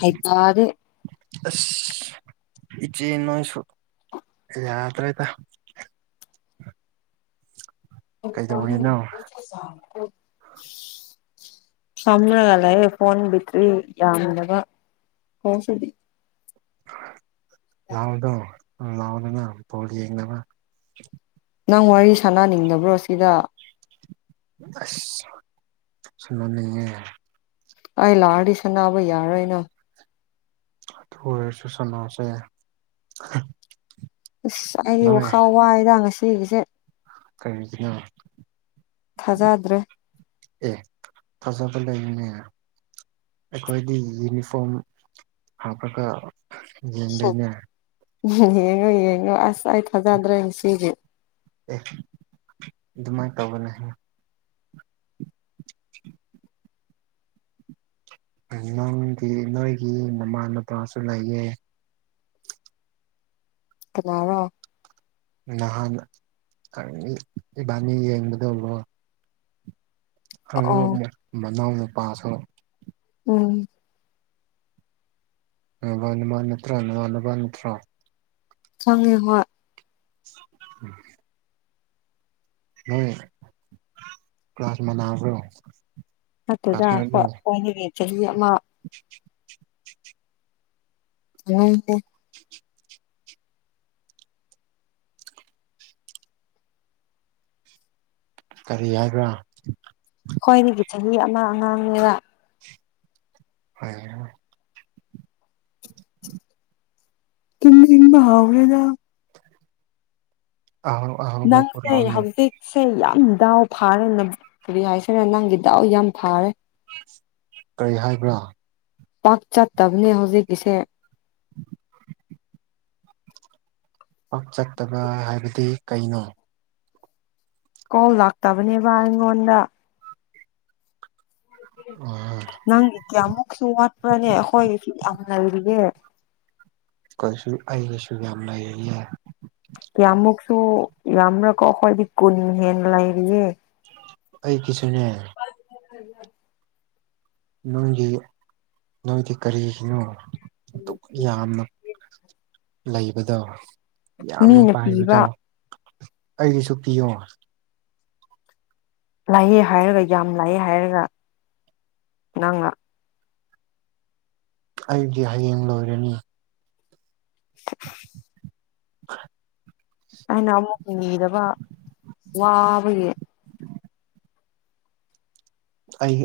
ꯍꯩꯄꯥꯗꯤ ꯑꯁ ꯏꯆꯦ ꯅꯣꯏꯁꯨ ꯌꯥꯗꯔꯦ ꯗꯥ [unintelligible] ꯐꯝꯃꯥꯒ ꯂꯩꯌꯦ ꯐꯣꯟ ꯕꯦꯇ꯭ꯔꯤ ꯌꯥꯝꯗꯕ ꯉꯁꯤꯗꯤ ꯂꯥꯎꯗꯣ ꯂꯥꯎꯗꯅ ꯄꯣꯜ ꯌꯦꯡꯅꯕ ꯅꯪ ꯋꯥꯔꯤ ꯁꯥꯟꯅꯅꯤꯡꯗꯕ꯭ꯔꯣ ꯁꯤꯗ꯫ ꯑꯁ ꯁꯅꯅꯤꯡꯌꯦ ꯑꯩ ꯂꯥꯛꯑꯗꯤ ꯁꯅꯥꯕ ꯌꯥꯔꯣꯏ ꯅꯪ ꯑꯗꯨ ꯑꯣꯏꯔꯁꯨ ꯁꯅꯁꯦ ꯑꯁ ꯑꯩꯗꯤ ꯋꯥꯈꯥꯟ ꯋꯥꯏꯗ ꯉꯁꯤꯒꯤꯁꯦ ꯀꯔꯤꯒꯤꯅꯣ ꯊꯥꯖꯗ꯭ꯔꯦ ꯑꯦ ꯊꯥꯖꯥꯕ ꯂꯩꯔꯤꯅꯦ ꯑꯩꯈꯣꯏꯗꯤ ꯌꯨꯅꯤꯐꯣꯝ ꯍꯥꯞꯄꯒ ꯌꯦꯡꯗꯣꯏꯅꯦ ꯌꯦꯡꯉꯣ ꯌꯦꯡꯉꯣ ꯑꯁ ꯑꯩ ꯊꯖꯥꯗ꯭ꯔꯦ ꯉꯁꯤꯗꯤ ꯑꯦ ꯑꯗꯨꯃꯥꯏꯅ ꯇꯧꯕꯅꯦ ꯍꯥꯏ [unintelligible] ꯅꯪꯒꯤ ꯅꯣꯏꯒꯤ ꯃꯃꯥ ꯅꯄꯥꯁꯨ ꯂꯩꯌꯦ ꯀꯅꯔꯥ ꯅꯍꯥꯟ ꯏꯕꯥꯅꯤ ꯌꯦꯡꯕ ꯗꯔꯣ ꯑꯣ ꯍꯥꯏ ꯃꯅꯥꯎ ꯅꯨꯄꯥꯁꯨ ꯎꯝ ꯅꯃꯥꯟꯅꯕ ꯅꯠꯇ꯭ꯔꯥ ꯅꯃꯥꯟꯅꯕ ꯅꯠꯇ꯭ꯔꯥ꯫ ꯍꯣꯏꯅꯦ ꯍꯣꯏ [unintelligible] ꯃꯣꯏ ꯀ꯭ꯂꯥꯁ ꯃꯅꯕ꯭ꯔꯣ꯫ ꯅꯠꯇꯦꯗꯥ ꯈꯣꯏꯗꯒꯤ ꯆꯍꯤ ꯑꯃ꯫ [unintelligible] [unintelligible] ꯀꯔꯤ ꯍꯥꯏꯕ꯭ꯔꯥ꯫ ꯈꯣꯏꯗꯒꯤ ꯆꯍꯤ ꯑꯃ ꯑꯉꯥꯡꯅꯦꯕ꯫ ꯍꯣꯏ꯫ [inaudible] ꯇꯨꯝꯅꯤꯡꯕ ꯍꯥꯎꯔꯦꯗ꯫ ꯑꯥꯎ ꯅꯪꯁꯦ ꯍꯧꯖꯤꯛ꯫ ꯁꯦ ꯌꯥꯝ ꯗꯥꯎ ꯐꯥꯔꯦꯅ ꯀꯔꯤ ꯍꯥꯏꯁꯤꯔ ꯅꯪꯒꯤ ꯗꯥꯎ ꯌꯥꯝ ꯐꯥꯔꯦ꯫ ꯀꯔꯤ ꯍꯥꯏꯕ꯭ꯔꯥ꯫ ꯄꯥꯛ ꯆꯠꯇꯕꯅꯦ ꯍꯧꯖꯤꯛꯀꯤꯁꯦ꯫ ꯄꯥꯛ ꯆꯠꯇꯕ ꯍꯥꯏꯕꯗꯤ ꯀꯩꯅꯣ꯫ ꯀꯣꯜ ꯂꯥꯛꯇꯕꯅꯦꯕ ꯑꯩꯉꯣꯟꯗ꯫ ꯑꯥ ꯅꯪꯗꯤ ꯀꯌꯥꯃꯨꯛꯁꯨ ꯋꯥꯠꯄ꯭ꯔꯥꯅꯦ ꯑꯩꯈꯣꯏꯒꯤꯁꯨ ꯌꯥꯝ ꯂꯩꯔꯤꯌꯦ꯫ ꯀꯩꯁꯨ ꯑꯩꯒꯤꯁꯨ ꯌꯥꯝ ꯂꯩꯔꯤꯌꯦ ꯀꯌꯥꯃꯨꯛꯁꯨ ꯌꯥꯝꯅꯀꯣ ꯑꯩꯈꯣꯏꯗꯤ ꯀꯨꯟ ꯍꯦꯟ ꯂꯩꯔꯤꯌꯦ꯫ ꯑꯩꯀꯤꯁꯨꯅꯦ꯫ [inaudible] ꯅꯪꯗꯤ ꯅꯣꯏꯗꯤ ꯀꯔꯤꯒꯤꯅꯣ ꯑꯗꯨꯛ ꯌꯥꯝꯅ꯫ ꯂꯩꯕꯗꯣ ꯌꯥꯝꯅ ꯃꯤꯅ ꯄꯥꯏꯕꯗꯣ꯫ ꯄꯤꯕ ꯑꯩꯒꯤꯁꯨ ꯄꯤꯌꯣ꯫ ꯂꯥꯏꯌꯦ ꯍꯥꯏꯔꯒ ꯌꯥꯝ ꯂꯥꯛꯌꯦ ꯍꯥꯏꯔꯒ ꯅꯪꯅ ꯑꯩꯗꯤ ꯍꯌꯦꯡ ꯂꯣꯏꯔꯅꯤ꯫ [unintelligible] [unintelligible] ꯑꯩꯅ ꯑꯃꯨꯛ ꯅꯤꯗꯕ ꯋꯥꯕꯒꯤ꯫ ꯑꯩ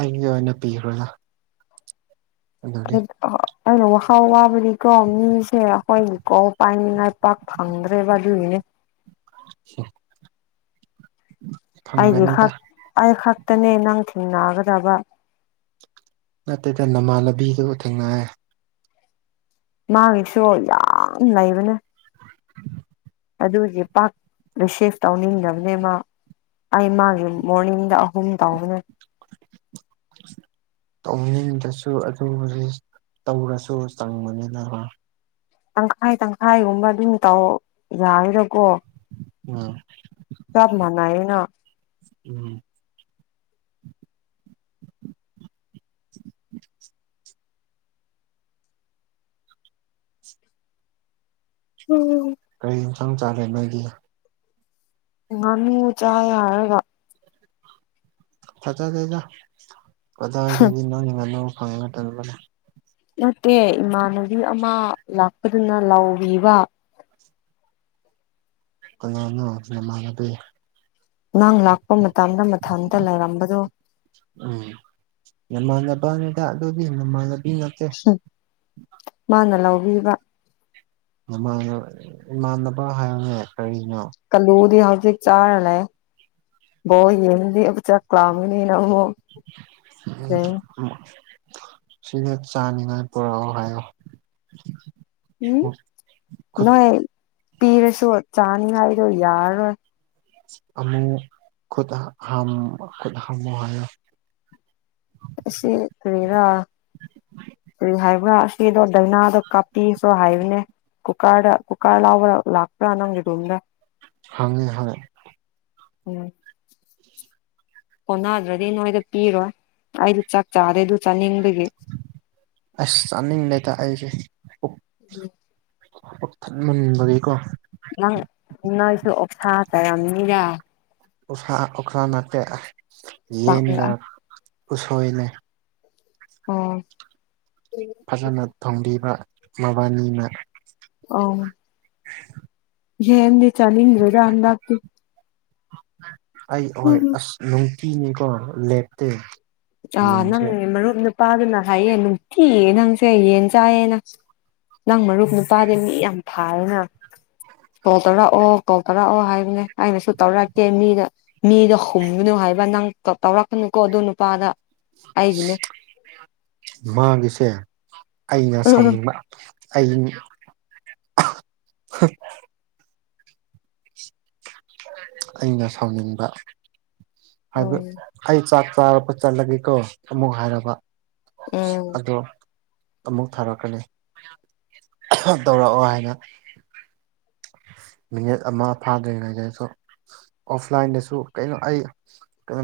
ꯑꯩꯒꯤ ꯑꯣꯏꯅ ꯄꯤꯈ꯭ꯔꯗꯥ ꯑꯩꯅ ꯋꯥꯥꯎ ꯋꯥꯕꯅꯤꯀꯣ ꯃꯤꯁꯦ ꯑꯩꯈꯣꯏꯒꯤꯀꯣ ꯄꯥꯏꯅꯤꯡꯉꯥꯏ ꯄꯥꯛ ꯐꯪꯗ꯭ꯔꯦꯕ ꯑꯗꯨꯒꯤꯅꯤ꯫ ꯑ [inaudible] ꯑꯩꯒꯤ ꯈꯛ ꯑꯩ ꯈꯛꯇꯅꯦ ꯅꯪ ꯊꯦꯡꯅꯒꯗꯕ꯫ ꯅꯠꯇꯦꯗ ꯅꯃꯥꯟꯅꯕꯤꯗꯨꯒ ꯊꯦꯡꯅꯔꯦ꯫ ꯃꯥꯒꯤꯁꯨ ꯌꯥꯝ ꯂꯩꯕꯅꯦ꯫ [unintelligible] [inaudible] ꯑꯗꯨꯒꯤ ꯄꯥꯛ ꯃꯦꯁꯦꯁ ꯇꯧꯅꯤꯡꯗꯕꯅꯦꯕꯥ꯫ ꯑꯩ ꯃꯥꯒꯤ ꯃꯣꯔꯅꯤꯡꯗ ꯑꯍꯨꯝ ꯇꯥꯎꯕꯅꯦ꯫ [unintelligible] ꯇꯧꯅꯤꯡꯗꯔꯁꯨ ꯑꯗꯨ ꯍꯧꯖꯤ ꯇꯧꯔꯁꯨ ꯆꯪꯕꯅꯤꯅ꯫ ꯇꯪꯈꯥꯏ ꯇꯪꯈꯥꯏꯒꯨꯝꯕ ꯑꯗꯨꯝ ꯇꯧ ꯌꯥꯔꯔꯀꯣ꯫ [inaudible] ꯆꯥꯞ ꯃꯅꯥꯏꯅ꯫ ꯎꯝ ꯎꯝ [unintelligible] ꯀꯔꯤ ꯌꯦꯟꯁꯥꯡ ꯆꯥꯒꯦ ꯅꯣꯏꯗꯤ ꯉꯅꯨ ꯆꯥ ꯍꯥꯏꯔꯒ ꯊꯖꯗꯦꯗ ꯀꯗꯥꯋꯥꯏꯗꯒꯤ ꯅꯪ ꯉꯅꯨ ꯐꯪꯉꯒꯇꯕꯅꯦ ꯅꯠꯇꯦ ꯏꯃꯥꯟꯅꯕꯤ ꯑꯃ ꯂꯥꯛꯄꯗꯨꯅ ꯂꯥꯎꯕꯤꯕ ꯀꯅꯥꯅꯣ ꯅꯃꯅꯕꯤ ꯅꯪ ꯂꯥꯛꯄ ꯃꯇꯝꯗ ꯃꯊꯟꯇ ꯂꯩꯔꯝꯕꯗꯨꯣ ꯎꯝ ꯅꯃꯥꯟꯕꯅꯤꯗ ꯑꯗꯨꯣꯗꯤ ꯅꯃꯥꯟꯗꯕꯤ ꯅꯠꯇꯦ ꯃꯥꯅ ꯂꯧꯕꯤꯕ ꯅꯥꯃꯥꯅꯕ ꯏꯃꯥꯟꯅꯕ ꯍꯥꯏꯔꯅꯦ ꯀꯔꯤꯅꯣ ꯀꯥꯂꯨꯗꯤ ꯍꯧꯖꯤꯛ ꯆꯥꯔ ꯂꯩꯌꯦ ꯕꯣꯜ ꯌꯦꯡꯗꯤ ꯆꯥꯛꯥꯝꯕꯅꯤꯅ ꯑꯃꯨꯛ ꯌꯦꯡ [inaudible] ꯎꯝ ꯁꯤꯅ ꯆꯥꯅꯤꯡꯉꯥꯏ ꯄꯨꯔꯛꯑꯣ ꯍꯥꯏꯌꯣ ꯎꯝ ꯈꯨꯠ ꯅꯣꯏ ꯄꯤꯔꯁꯨ ꯆꯥꯅꯤꯉꯥꯏꯗꯣ ꯌꯥꯔꯔꯣꯏ ꯑꯃꯨ ꯈꯨꯠ ꯈꯨꯊꯝꯃꯣ ꯍꯥꯏꯌꯣ ꯍꯥꯏꯌꯣ ꯑꯁꯤ ꯀꯔꯤꯔ ꯀꯔꯤ ꯍꯥꯏꯕꯔꯥ ꯁꯤꯗꯣ ꯗꯧꯅꯥꯗꯣ ꯀꯥꯞꯄꯤꯁꯨ ꯍꯥꯏꯕꯅꯦ ꯀꯨꯛꯔꯗꯥ ꯂꯥꯎꯔꯥꯒꯥ ꯂꯥꯛꯄ ꯅꯪꯒꯤ ꯔꯨꯝꯗ ꯍ ꯍ [unintelligible] [inaudible] [inaudible] ꯀꯣꯟꯅꯗ꯭ꯔꯗꯤ ꯅꯣꯏꯗ ꯄꯤꯔꯣꯏ ꯑꯩꯗꯤ ꯆꯥꯛ ꯆꯥꯗꯦ ꯑꯗꯨ ꯆꯥꯅꯤꯡꯕꯒꯤ ꯑꯁ ꯆꯥꯅꯤꯡ ꯅꯇ ꯑꯩꯁꯦ [inaudible] ꯄꯛꯊꯟꯃꯟꯕꯒꯤꯀꯣ ꯅꯪ ꯅꯣꯏꯁꯨ ꯑꯣꯛꯁꯥ ꯆꯥꯔꯝꯅꯤꯗ ꯑꯣꯛꯁꯥ ꯑꯣꯛꯁꯥ ꯅꯅꯥꯠꯇꯦ ꯄꯥꯝꯕ꯭ꯔꯥ ꯌꯦꯟꯒ ꯎꯁꯣꯏꯅꯦ ꯎꯝ ꯐꯖꯅ ꯊꯣꯡꯝꯕꯤꯕ ꯃꯕꯥꯅꯤꯅ ꯑꯣ [unintelligible] ꯌꯦꯟꯦ ꯆ ꯅ ꯏ꯭ꯔꯦꯗ ꯍꯟꯇ ꯑꯩ ꯍꯣꯏ ꯎꯝ ꯑꯁ ꯅꯨꯡꯇꯤꯅꯤꯀꯣ ꯂꯦꯞꯇꯦ ꯑꯥ ꯅꯪ ꯌꯦꯟꯁꯦ ꯃꯔꯨꯞ ꯅꯨꯄꯥꯗꯨꯅ ꯍꯥꯏꯌꯦ ꯅꯨꯡꯇꯤꯌꯦ ꯅꯪꯁꯦ ꯌꯦꯟ ꯆꯥꯏꯌꯦꯅ ꯅꯪ ꯃꯔꯨꯞ ꯅꯨꯄꯥꯗꯤ ꯃꯤ ꯌꯥꯝ ꯐꯥꯔꯦꯅ ꯀꯣ ꯇꯧꯔꯛꯑꯣ ꯀꯣꯜ ꯇꯧꯔꯛꯑꯣ ꯍꯥꯏꯕꯅꯦ ꯑꯩꯅꯁꯨ ꯇꯧꯔꯛꯀꯦ ꯃꯤꯗ ꯃꯤꯗꯣ ꯍꯨꯝꯒꯅꯨ ꯍꯥꯏꯕ ꯅꯪ ꯇꯧꯔꯛꯀꯅꯨꯀꯣ ꯑ ꯅꯨꯄꯥꯗ ꯑꯩꯒꯤꯅꯦ ꯃꯥꯒꯤꯁꯦ ꯑꯩꯅ ꯎꯝ ꯁꯥꯎꯅꯤꯡꯕ ꯑꯩ ꯑꯩꯅ ꯁꯥꯎꯅꯤꯡꯕ ꯍꯥꯏꯕ ꯎꯝ ꯑꯩ ꯆꯥꯛ ꯆꯥꯔꯛꯄ ꯆꯠꯂꯒꯦꯀꯣ ꯑꯃꯨꯛ ꯍꯥꯏꯔꯕ ꯎꯝ ꯑꯗꯣ ꯑꯃꯨꯛ ꯊꯥꯔꯛꯀꯅꯤ ꯇꯧꯔꯛꯑꯣ ꯍꯥꯏꯅ ꯃꯤꯅꯤꯠ ꯑꯃ ꯐꯥꯗ꯭ꯔꯤꯉꯩꯗꯁꯨ ꯑꯣꯐꯂꯥꯏꯟꯗꯁꯨ ꯀꯩꯅꯣ ꯑꯩ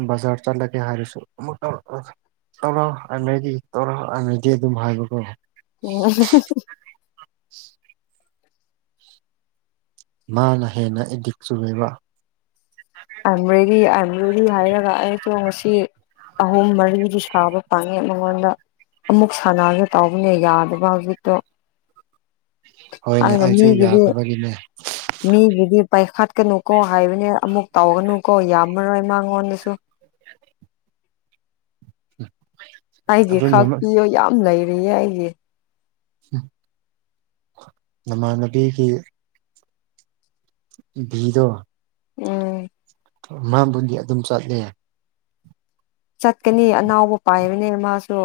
ꯀ ꯖꯔ ꯆꯂꯒꯦ ꯍꯥꯏꯔꯁꯨ ꯇꯔꯥꯎ ꯍꯥꯟꯅꯗꯤ ꯇꯧꯔꯥꯎ ꯍꯥꯟꯅꯗꯤ ꯑꯗꯨꯝ ꯍꯥꯏꯕꯀꯣ ꯑꯣ ꯃꯥꯅ ꯍꯦꯟꯅ ꯑꯦꯗꯤꯛ ꯆꯨꯦꯕ ꯑꯕ꯭ꯔꯣꯏꯔꯤ ꯑꯕ꯭ꯔꯣꯏꯔꯤ ꯍꯥꯏꯔꯒ ꯑꯩꯁꯨꯣ ꯉꯁꯤ ꯑꯍꯨꯝ ꯃꯔꯤꯗꯤ ꯁꯥꯕ ꯄꯥꯉꯦ ꯃꯉꯣꯟꯗ ꯑꯃꯨꯛ ꯁꯥꯟꯅꯔꯒꯦ ꯇꯧꯕꯅꯦ ꯌꯥꯗꯕ ꯍꯧꯖꯤꯛꯇꯣ ꯎ ꯑꯩꯅ ꯃꯤꯒꯗꯤ ꯃꯤꯒꯤꯗꯤ ꯄꯥꯏꯈꯠꯀꯅꯨ ꯀꯣ ꯍꯥꯏꯕꯅꯦ ꯑꯃꯨꯛ ꯇꯧꯒꯅꯨ ꯀꯣ ꯌꯥꯝꯃꯔꯣꯏ ꯃꯉꯣꯟꯗꯁꯨ [unintelligible] ꯑꯩꯗꯤ ꯑꯗꯨ ꯈꯥꯛꯄꯤꯌꯣ ꯌꯥꯝ ꯂꯩꯔꯤꯌꯦ ꯑꯩꯁ ꯅꯃꯥꯟꯅꯕꯤꯒꯤ ꯚꯤꯗꯣ ꯎꯝ ꯃꯥꯕꯨꯗꯤ ꯑꯗꯨꯝ ꯆꯠꯂꯦ ꯆꯠꯀꯅꯤ ꯑꯅꯥꯎꯕ ꯄꯥꯏꯕꯅꯦ ꯃꯥꯁꯨ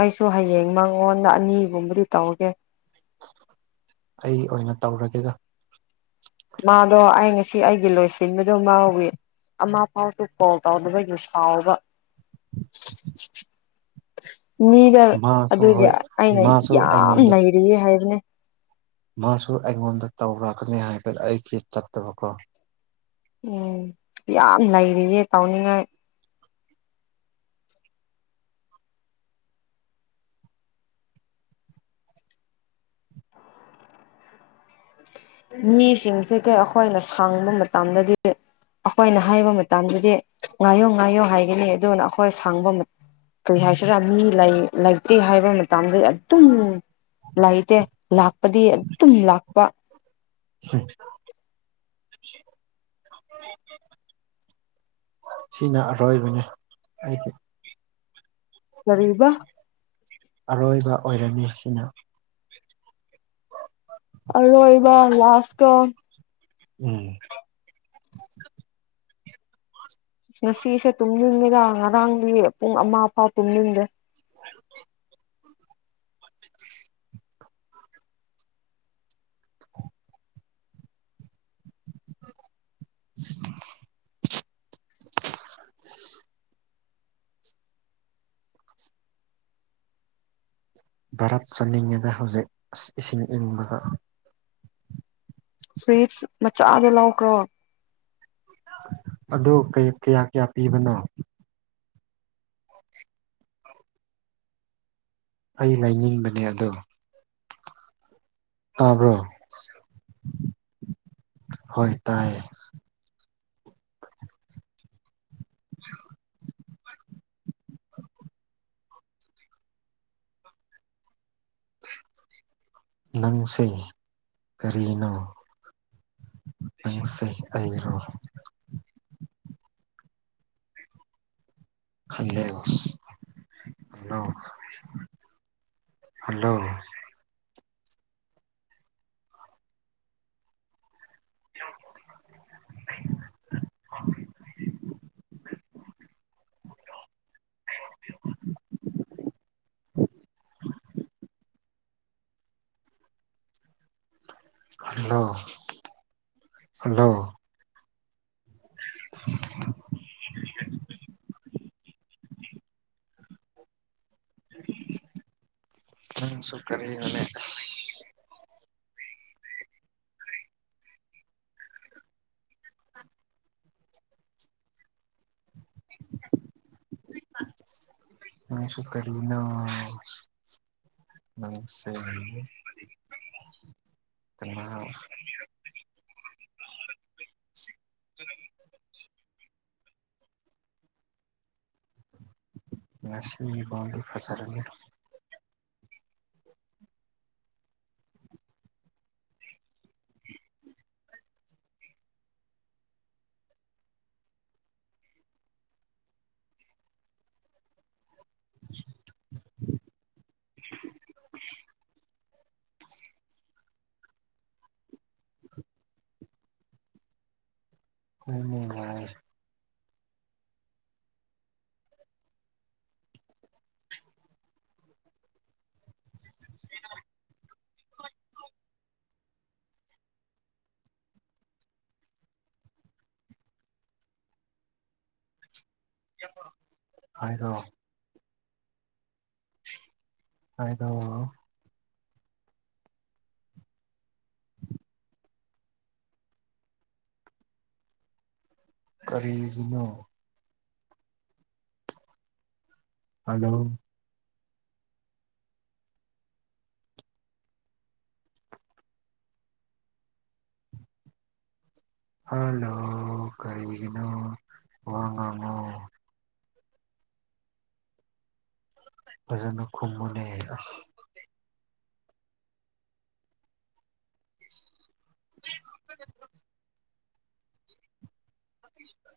ꯑꯩꯁꯨ ꯍꯌꯦꯡ ꯃꯉꯣꯟꯗ ꯑꯅꯤꯒꯨꯝꯕꯗꯤ ꯇꯧꯒꯦ ꯑꯩ ꯑꯣꯏꯅ ꯇꯧꯔꯒꯦꯗ ꯃꯥꯗꯣ ꯑꯩ ꯉꯁꯤ ꯑꯩꯒꯤ ꯂꯣꯏꯁꯤꯟꯕꯗꯣ ꯃꯥꯥꯎꯋꯤ ꯑꯃ ꯐꯥꯎꯗꯨ ꯀꯣꯜ ꯇꯧꯅꯕ ꯌ ꯁꯥꯎꯕ ꯃꯤꯗ ꯃꯥꯁꯨ ꯑꯗꯨꯗꯤ ꯍꯣꯏ ꯑꯩꯅ ꯃꯥꯁꯨ ꯌꯥꯝ ꯑꯩꯉꯣꯟꯗ ꯅꯔꯤꯌꯦ ꯍꯥꯏꯕꯅꯦ ꯃꯥꯁꯨ ꯑꯩꯉꯣꯟꯗ ꯇꯧꯔꯕꯅꯤ ꯍꯥꯏꯕꯗ ꯑꯩꯒꯤ ꯆꯠꯇꯕꯀꯣ ꯎꯝ ꯌꯥꯝ ꯂꯩꯔꯤꯌꯦ ꯇꯧꯅꯤꯡꯉꯥꯏ ꯃꯤꯁꯤꯡꯁꯦ ꯀꯩ ꯑꯩꯈꯣꯏꯅ ꯁꯥꯡꯕ ꯃꯇꯝꯗꯗꯤ ꯑꯩꯈꯣꯏꯅ ꯍꯥꯏꯕ ꯃꯇꯝꯗꯗꯤ ꯉꯥꯏꯌꯣ ꯉꯥꯏꯌꯣ ꯍꯥꯏꯒꯅꯤ ꯑꯗꯨꯅ ꯑꯩꯈꯣꯏ ꯁꯥꯡꯕ ꯀꯔꯤ ꯍꯥꯏꯁꯤꯔꯥ ꯃꯤ ꯂꯩꯇꯦ ꯍꯥꯏꯕ ꯃꯇꯝꯗ ꯑꯗꯨꯝ ꯂꯥꯛꯏꯇꯦ ꯂꯥꯛꯄꯗꯤ ꯑꯗꯨꯝ ꯂꯥꯛꯄ ꯎ ꯁꯤꯅ ꯑꯔꯣꯏꯕꯅꯦ ꯑꯩꯗꯤ ꯔꯤꯕꯥ ꯑꯔꯣꯏꯕ ꯑꯣꯏꯔꯝꯅꯤ ꯑꯁꯤꯅ ꯑ ꯑꯣꯏꯔꯤꯕ ꯂꯥꯁꯀ ꯎꯝ ꯉꯁꯤꯁꯦ ꯇꯨꯝꯅꯤꯡꯉꯦꯗ ꯉꯔꯥꯡꯗꯤ ꯄꯨꯡ ꯑꯃ ꯐꯥꯎ ꯇꯨꯝꯅꯤꯡꯟꯗ꯭ꯔꯦ [inaudible] [inaudible] ꯚꯥꯔꯠ ꯆꯠꯅꯤꯡꯉꯦꯗ ꯍꯧꯖꯤꯛ ꯑꯁ ꯏꯁꯤꯡ ꯏꯪꯅꯤꯡꯕꯒ ꯁ꯭ꯋꯤꯠꯁ ꯃꯆꯥꯗ ꯂꯧꯈ꯭ꯔꯣ ꯑ ꯀꯌꯥ ꯀꯌꯥ ꯄꯤꯕꯅꯣ ꯑꯩ ꯂꯩꯅꯤꯡꯕꯅꯦ ꯑꯗꯣ ꯇꯥꯕ꯭ꯔꯣ ꯍꯣꯏ ꯇꯥꯏꯌꯦ [inaudible] ꯅꯪꯁꯦ ꯀꯔꯤꯅꯣ ꯁ ꯑꯩꯔꯣ ꯍꯜꯂꯣ ꯍꯜꯂꯣ ꯍꯜꯂꯣ [unintelligible] ꯍ [unintelligible] [unintelligible] ꯍꯜꯂꯣ ꯍꯜꯂꯣ [unintelligible] ꯑ ꯁꯨ ꯀꯔꯤꯅꯤ ꯃꯁꯨꯨ ꯀ ꯅ ꯅꯦ ꯀ ꯉꯁꯤ ꯃꯤꯣꯟꯗ ꯐꯖꯔ [unintelligible] [inaudible] ꯎꯝ ꯍꯥꯏꯗꯣ ꯍꯥꯏꯗ ꯀꯔꯤꯒꯤꯅꯣ ꯍꯂꯣ ꯍꯂꯣ ꯀꯔꯤꯒꯤꯅꯣ ꯋꯥꯉꯃꯣ ꯑꯣꯖ ꯈꯨ ꯃꯅꯦ ꯎꯝ ꯄꯤꯁꯇ